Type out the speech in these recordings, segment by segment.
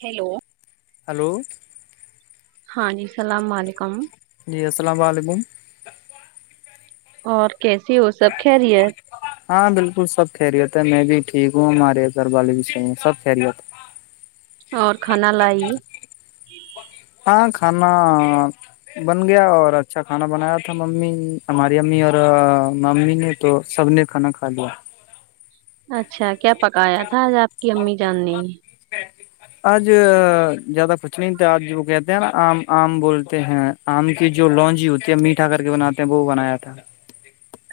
hello hello ہاں جی السلام علیکم جی السلام علیکم اور کیسی ہو سب خیریت ہاں بالکل سب خیریت ہے میں بھی ٹھیک ہوں ہمارے گھر والے بھی صحیح ہے سب خیریت اور کھانا لائی ہاں کھانا بن گیا اور اچھا کھانا بنایا تھا ممی ہماری امی اور ممی نے تو سب نے کھانا کھا لیا اچھا کیا پکایا تھا اپ کی امی جان نے اج زیادہ کچھ نہیں وہ کہتے ہیں نا آم بولتے ہیں آم کی جو لونجی ہوتی ہے میٹھا کر کے بناتے ہیں وہ بنایا جاتا ہے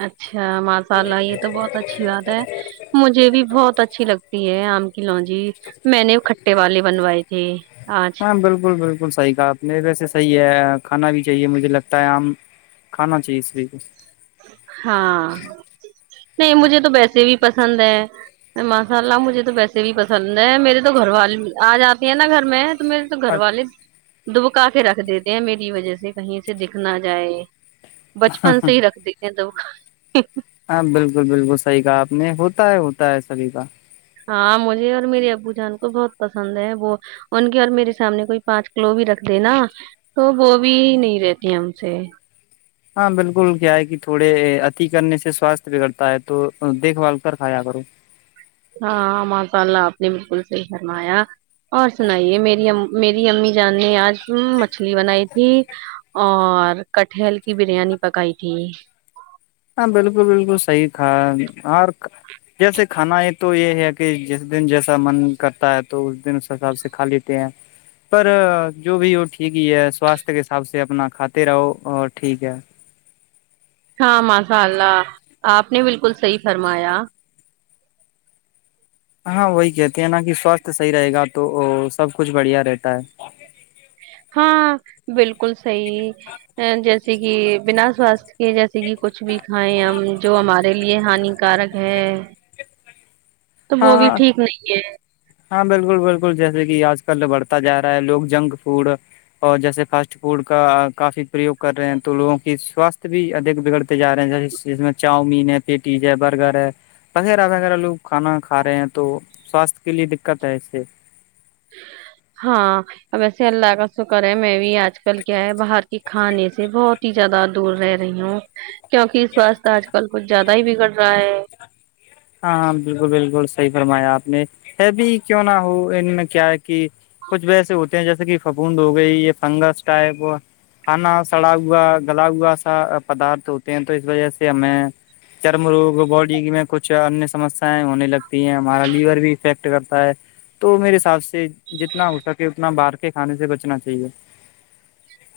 اچھا ماشاءاللہ یہ تو بہت اچھی بات ہے مجھے بھی بہت اچھی لگتی ہے آم کی کی لونجی والے بنوائے تھے آج ہاں بالکل بالکل بالکل صحیح کہا آپ نے ویسے صحیح ہے کھانا بھی چاہیے مجھے لگتا ہے آم کھانا چاہیے سبھی کو ہاں نہیں مجھے تو ویسے بھی پسند ہیں ماشاءاللہ مجھے تو ویسے بھی پسند ہے میرے تو گھر والے آج آتے ہیں نہ گھر میں میرے تو گھر والے تو وہ کہاں کے رکھ دیتے ہیں میری وجہ سے کہیں سے دکھ نہ جائے بچپن سے ہی رکھ دی [unintelligible] ہاں بالکل بالکل صحیح کہا اپ نے ہوتا ہے ہوتا ہے سبھی کا ہاں مجھے اور میرے ابو جان کو بہت پسند ہے وہ ان کی اور میرے سامنے کوئی پانچ کلو بھی رکھ دینا تو وہ بھی نہیں رہتی ہے ہم سے ہاں بالکل گی تھوڑے اتی کرنے سے سواست بگڑتا ہے تو دیکھ بھال کر کھایا کرو ہاں ماشاءاللہ اپنی بالکل صحیح فرمایا اور سنائیے میری میری امی جانی ہے آج مچھلی بنائی تھی [unintelligible] [unintelligible] [unintelligible] [unintelligible] ہا بلکل سہی ہ جے [unintelligible] [unintelligible] [unintelligible] [unintelligible] کھا رہے ہیں تو سواستھ کے لیے دقت ہے اس سے ہاں اس اللہ کاسو کرے میں آج کل کیا ہے باہر کی کھانے سے بہت ہی زیادہ دور رہ رہی ہوں کیونکہ اس واست آج کل کچھ زیاد ہی بگڑ جائے ہاں ہاں بالکل بالکل صحیح فرمایا آپ نے ہے بھی کیوں نہ ہو ان میں کیا ہے کہ کچھ وجیسے ہوتے ہیں جیسے کہ پھپوڈ ہو گئی یہ فنگس ٹائپ کھانا سڑا ہوا گلا ہوا سا پدارتھ ہوتے ہیں تو اس وجہ سے ہمیں چرم روگ باڈی کی میں کچھ اچ انیہ سمسیایں ہونے لگتی ہیں ہمارا لیور بھی افیکٹ کرتا ہے تو میرے حساب سے جتنا ہو سکے اتنا باہر کے کھانے سے بچنا چاہیے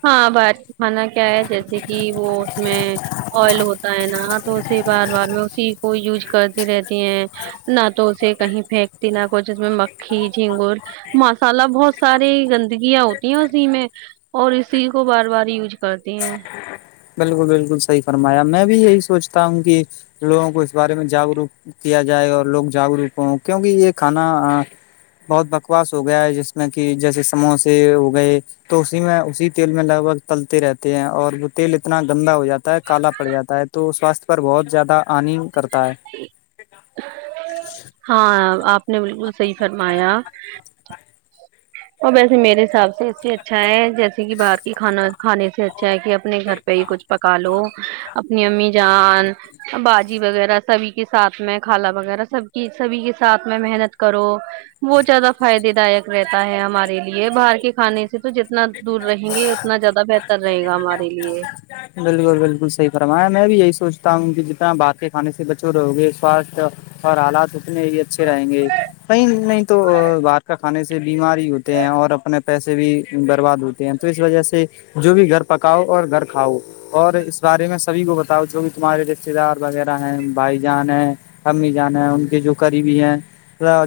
ہاں باہر کھانا کیا ہے جیسے کہ وہ اس میں آئل ہوتا ہے نا تو اسے بار بار میں اسی کو یوز کرتی رہتی ہیں نہ تو اسے کہیں پھینکتی نہ کچھ ج اس میں مکھی جھینگور مسالہ بہت ساری گندگیاں ہوتی ہیں اسی میں اور اسی کو بار بار یوز کرتی ہیں بالکل بالکل صحیح فرمایا میں بھی یہی سوچتا ہوں کہ لوگوں کو اس بارے میں جاگروک کیا جائے اور لوگ جاگروک ہوں کیوںکہ یہ کھانا بہت بکواس ہو گیا ہے جس میں کہ جیسے سموسے ہو گئے تو اسی میں اسی تیل میں لگ بگ تلتے رہتے ہیں اور وہ تیل اتنا گندا ہو جاتا ہے کالا پڑ جاتا ہے تو ساستھ پر بہت زیادہ ہانی کرتا ہے ہاں آپ نے بالکل سیفرمایہ [unintelligible] اور ویسے میرے حساب سے اس سے اچھا ہے جیسے کہ باہر کی کھانا کھانے سے اچھا ہے کہ اپنے گھر پہ ہی کچھ پکا لو اپنی امی جان باجی وغیرہ سبھی کے ساتھ میں کھالا وغیرہ سب کی سبھی کے ساتھ میں محنت کرو بہت زیادہ فائدے دائک رہتا ہمارے لیے باہر کے کھانے سے تو جنا اتنا دور رہیں گے اتنا زیادہ بہتر رہے گا ہمارے لیے بالکل بالکل صحیح فرمایا میں بھی یہی سوچتا ہوں کہ جتنا باہر کے کھانے سے بچو رہو گے سوستھ اور حالات اتنے ہی اچھے رہیں گے کہئی نہیں تو باہر کا کھانے سے بیمار ہی ہوتے ہیں اور اپنے پیسے بھی برباد ہوتے ہیں تو اس وجہ سے جو بھی گھر پکاؤ اور گھر کھاؤ اور اس بارے میں سبھی کو بتاؤ جو بھی تمہارے رشتے دار وغیرہ ہیں بھائی جان ہیں امی جان ہیں ان کے جو قریبی ہیں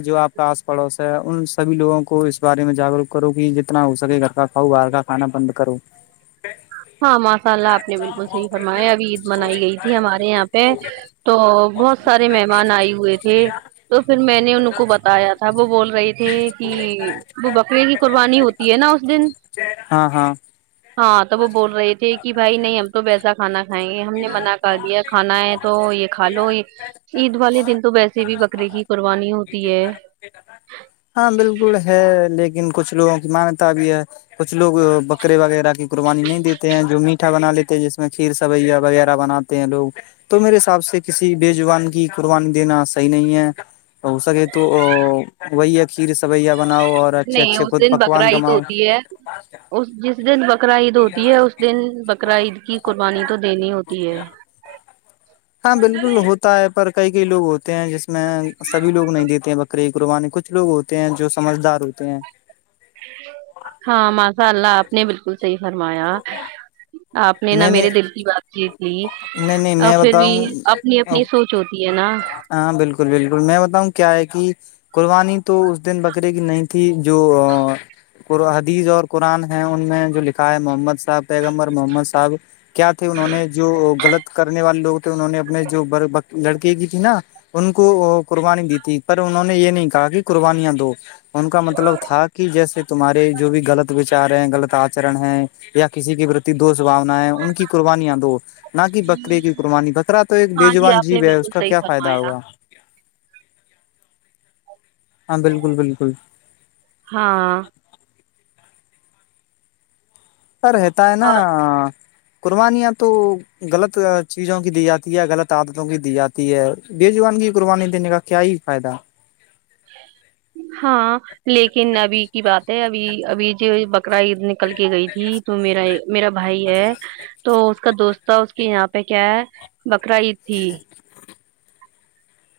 جو آپ کا آس پڑوس ہے ان سبھی لوگوں کو اس بارے میں جاگروک کرو کہ جتنا ہو سکے گھر کا ہ بار کاا کھانا بند کرو ہاں ماشاء اللہ آپ نے بالکل صحیح فرمایا ابھی عید منائی گئی تھی ہمارے یہاں پہ تو بہت سارے مہمان آئے ہوئے تھے تو پھر میں نے ان کو بتایا تھا وہ بول رہے تھے کہ وہ بکرے کی قربانی ہوتی ہے نا اس دن ہاں [unintelligible] تو وہ بول رہے تھے کہ بھائی نہیں ہم تو ویسا کھانا کائیں گے ہم نے منع کر دیا کھانا ہے تو یہ کھا لو یہ عید والے دن تو ویسے بھی بکرے کی قربانی ہوتی ہے ہاں بالکل ہے لیکن کچھ لوگوں کی مانتا بھی ہے کچھ لوگ بکرے وغیرہ کی قربانی نہیں دیتے ہیں جو میٹھا بنا لیتے جس میں کھیر سویا وغیرہ بناتے ہیں لوگ تو میرے حساب سے کسی بےجبان کی قربانی دینا صحیح نہیں ہے [inaudible] کھیر سبیا نہیں اس دن بقرا عید ہوتی ہے اس جس دن بقر عید ہوتی ہے اس دن بقر عید کی قربانی تو دینی ہوتی ہے ہاں بالکل ہوتا ہے [inaudible] پر کئی کئی لگ ہوتے جس میں سبھی لوگ نہیں دیتے ہیں بکرے کچھ لوگ ہوتے ہیں جو سمجھدار ہوتے ہیں ہاں ماشاء اللہ آپ نے بالکل صحیح فرمایا آپ نا میں نے میرے دل کی بات جیت لی نہیں نہیں آ، میں پھر بھی بتاؤں اپنی اپنی سوچ ہوتی ہے نا ہاں بالکل بالکل میں بتاؤں کیا ہے کہ قربانی تو اس دن بکرے کی نہیں تھی جو حدیث اور قرآن ہے ان میں جو لکھا ہے محمد صاحب پیغمبر م حب کیا تھے انہوں نے جو غلط کرنے والے لوگ انہوں نے اپنے جو لڑکی کی تھی نا ان کو قربانی دی تھی پر انہوں نے یہ نہیں کہا کہ قربانیاں دو ان کا مطلب تھا کہ جیسے تمہارے جو بھی غلط وچار ہیں غلط آچرن ہیں یا کسی کے پرتی دوست ان کی قربانیاں دو نہ کہ بکرے کی قربانی بکرا تو ایک ہاں جی بےجوان آپ نے جیب ہے اس بالکل کا صحیح کیا فائدہ فرمایا ہوا ہاں بالکل بالکل ہاں سر ہوتا ہے نا اور قربانیاں تو غلط چیزوں کی دی جاتی ہے غلط عادتوں کی دی جاتی ہے بےجبان کی قربانی دینے کا کیا ہی فائدہ ہاں لیکن کرائی اتنی [inaudible] نکل کی گئی تھی تو میرا میرا بھائی ہے تو اس کا دوستتا تھا اس کے یہاں پ پہ کیا ہے بقرا عید تھی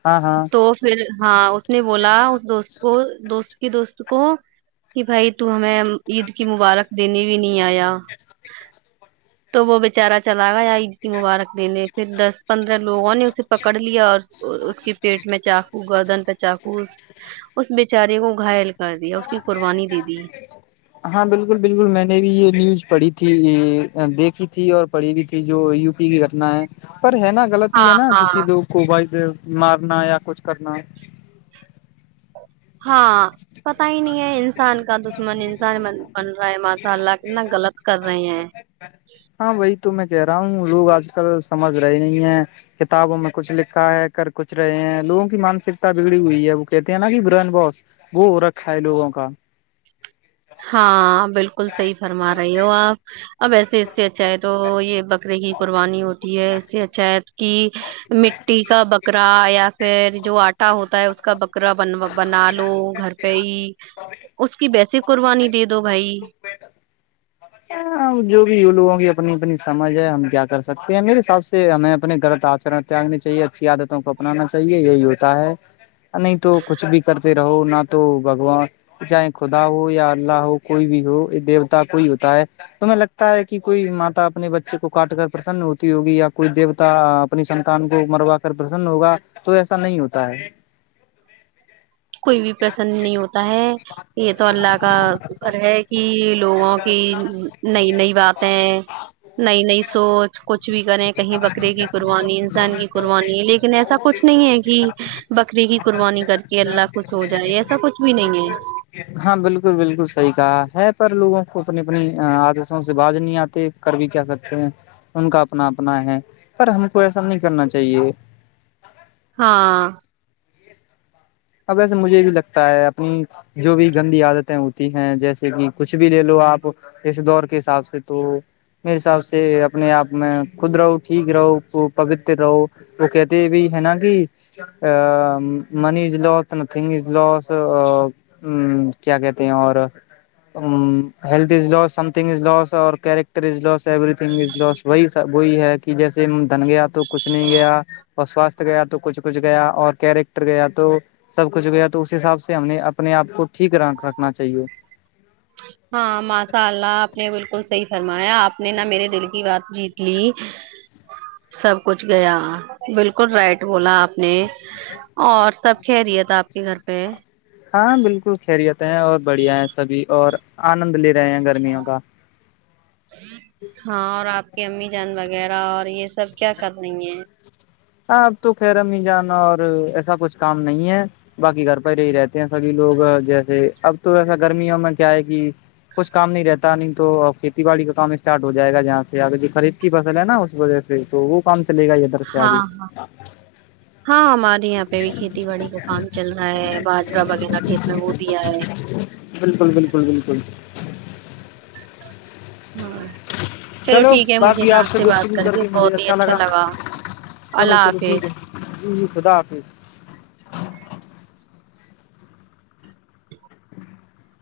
ہاں ہاں تو پھر ہاں نے بولا اس دوست کو دوست دوست کو کہ بھائی تو ہمیں عید کی مبارک دنی بھی نہیں آیا تو وہ بچارا چلا گیا یا کی مبارک دینے پھر دس پندرہ لوگوں نے اسے پکڑ لیا اور اس کی میں چاقا [inaudible] چاقوس اس بچارے کو گائل کر دیا اس کی قربانی دے دی ہاں بالکل بالکل میں نے بھی یہ نیوز پڑھی تھی تھی دیکھی تھی اور پڑھی بھی تھی جو یو کی گٹنا ہے پر ہے نا غط ہاں ہے نا ہاں کسی لوگ کو ب مارنا یا کچھ کرنا ہاں پتا ہی نہیں انسان کا دشمن انسان بن رہا ہے ماشاء اللہ کتنا غلط کر رہے ہیں ہاں وہی تو میں کہہ رہا ہوں لوگ آج کل سمجھ رہے نہیں ہے کتابوں میں کچھ لکھا ہے کر کچھ رہے ہیں لوگوں کی مانسکتا بگڑی ہوئی ہے وہ کہتے ہیں نا کہ برن بوس وہ ہو رکھا ہے لوگوں کو [inaudible] ہاں بالکل صحیح فرما رہی ہو آپ اب ایسے اس سے اچھا ہے تو یہ بکرے کی قربانی ہوتی ہے اس سے اچھا ہے کہ مٹی کا بکرا یا پھر جو آٹا ہوتا ہے اس کا بکرا بن بنا لو گھر پہ ہی اس کی بییس قربانی دے دو بھائی جو بھی یہ لوگوں کی اپنی اپنی سمجھ ہے ہم کیا کر سکتے ہیں میرے حساب سے ہمیں اپنے گھر آر تیاگنی چاہیے اچھی عادتوں کو اپنانا چاہیے یہی ہوتا ہے نہیں تو کچھ بھی کرتے رہو نہ تو بگوان چاہے خدا ہو یا اللہ ہو کوئی بھی ہو دیوتا کوئی ہوتا ہے تو ہم لگتا ہے کہ کوئی ماتا اپنے بچے کو کاٹ کر پرسن ہوتی ہوگی یا کوئی دیوتا اپنی سنتان کو مروا کر پرسن ہوگا تو ایسا نہیں ہوتا ہے کوئی بھی پرسن نہیں ہوتا ہے یہ تو اللہ کا شکر ہے کہ لوگوں کی نئی نئی باتیں نئی نئی سوچ کچھ بھی کریں کہیں بکرے کی قربان انسان کی قربانی لیکن ایسا کچھ نہیں ہے کہ بکرے کی قربانی کر کے اللہ خوش ہو جائے ایسا کچھ بھی نہیں ہے ہاں بالکل بالکل صحی کہا ہے پر لوگوں کو اپنی اپنی آدشوں سے باز نہیں آتے کر بھی کیا سکتے ہیں ان کا اپنا اپنا ہے پر ہم کو ایسا نہیں کرنا چاہیے ہاں اب وسے مجھے بھی لگتا ہے اپنی جو بھی گندی عادتیں ہوتی ہیں جیسے کہ کچھ بھی لے لو آپ اس دور کے حساب سے تو میرے حساب سے اپنے آپ میں خود رہو ٹھیک رہو پوتر رہو وہ کہتے بھی ہے نا کہ منیش لسنگ از لس کیا کہتے ہیں اور health is loss something is لاس اور character is loss everything is لاس وہی وہی ہے کہ جیسے دھن گیا تو کچھ نہیں گیا اور سواستھ گیا تو کچھ کچھ گیا اور کیریکٹر گیا تو سب کچھ گیا تو اس حساب سے ہم نے اپنے آپ کو ٹھیک رہ ہاں ماشاء اللہ آپ نے بالکل صحیح [unintelligible] آپ نے نہا میرے دل کی بات جیت لی سب کچھ گیا بالکل رائٹ بولا آپ نے اور سب کہہ دیا تھا آپ کے گھر پہ ہاں بالکل خیریت ہیں اور بڑھیا ہے سبھی اور آنند لے رہے ہیں اچھا، گرمیوں کا ہاں اور آپ کی امی جان با وغیرہ اور یہ سب کیا کر رہی ہیں ہاں اب تو خیر میں ہی جانا اور ایسا کچھ کام نہیں ہے باقی گھر پر ہی ہی رہتے ہیں سبھی لوگ جیسے اب تو ایسا گرمیوں میں کیا ہے کہ کچھ کام نہیں رہتا نہیں تو کھیتی باڑی کا کام اسٹارٹ ہو جائے گا جہاں سے اگر خرید کی فصل ہے نا اس وجہ سے تو وہ کام چلے گا یہ ادھر سے آدھی ہاں ہاں ہمارے یہاں پہ بھی کھیتی باڑی کا کام چل رہا ہے باجرا وغیرہ کھیت میں وہ دیا ہے بالکل بالکل بالکل ہاں چلو باقی آپ سے گچل کر کے مجھے اچھا لگا چلو اللہ چلو حافظ ٹھیک ہے ج خدا حافظ [unintelligible]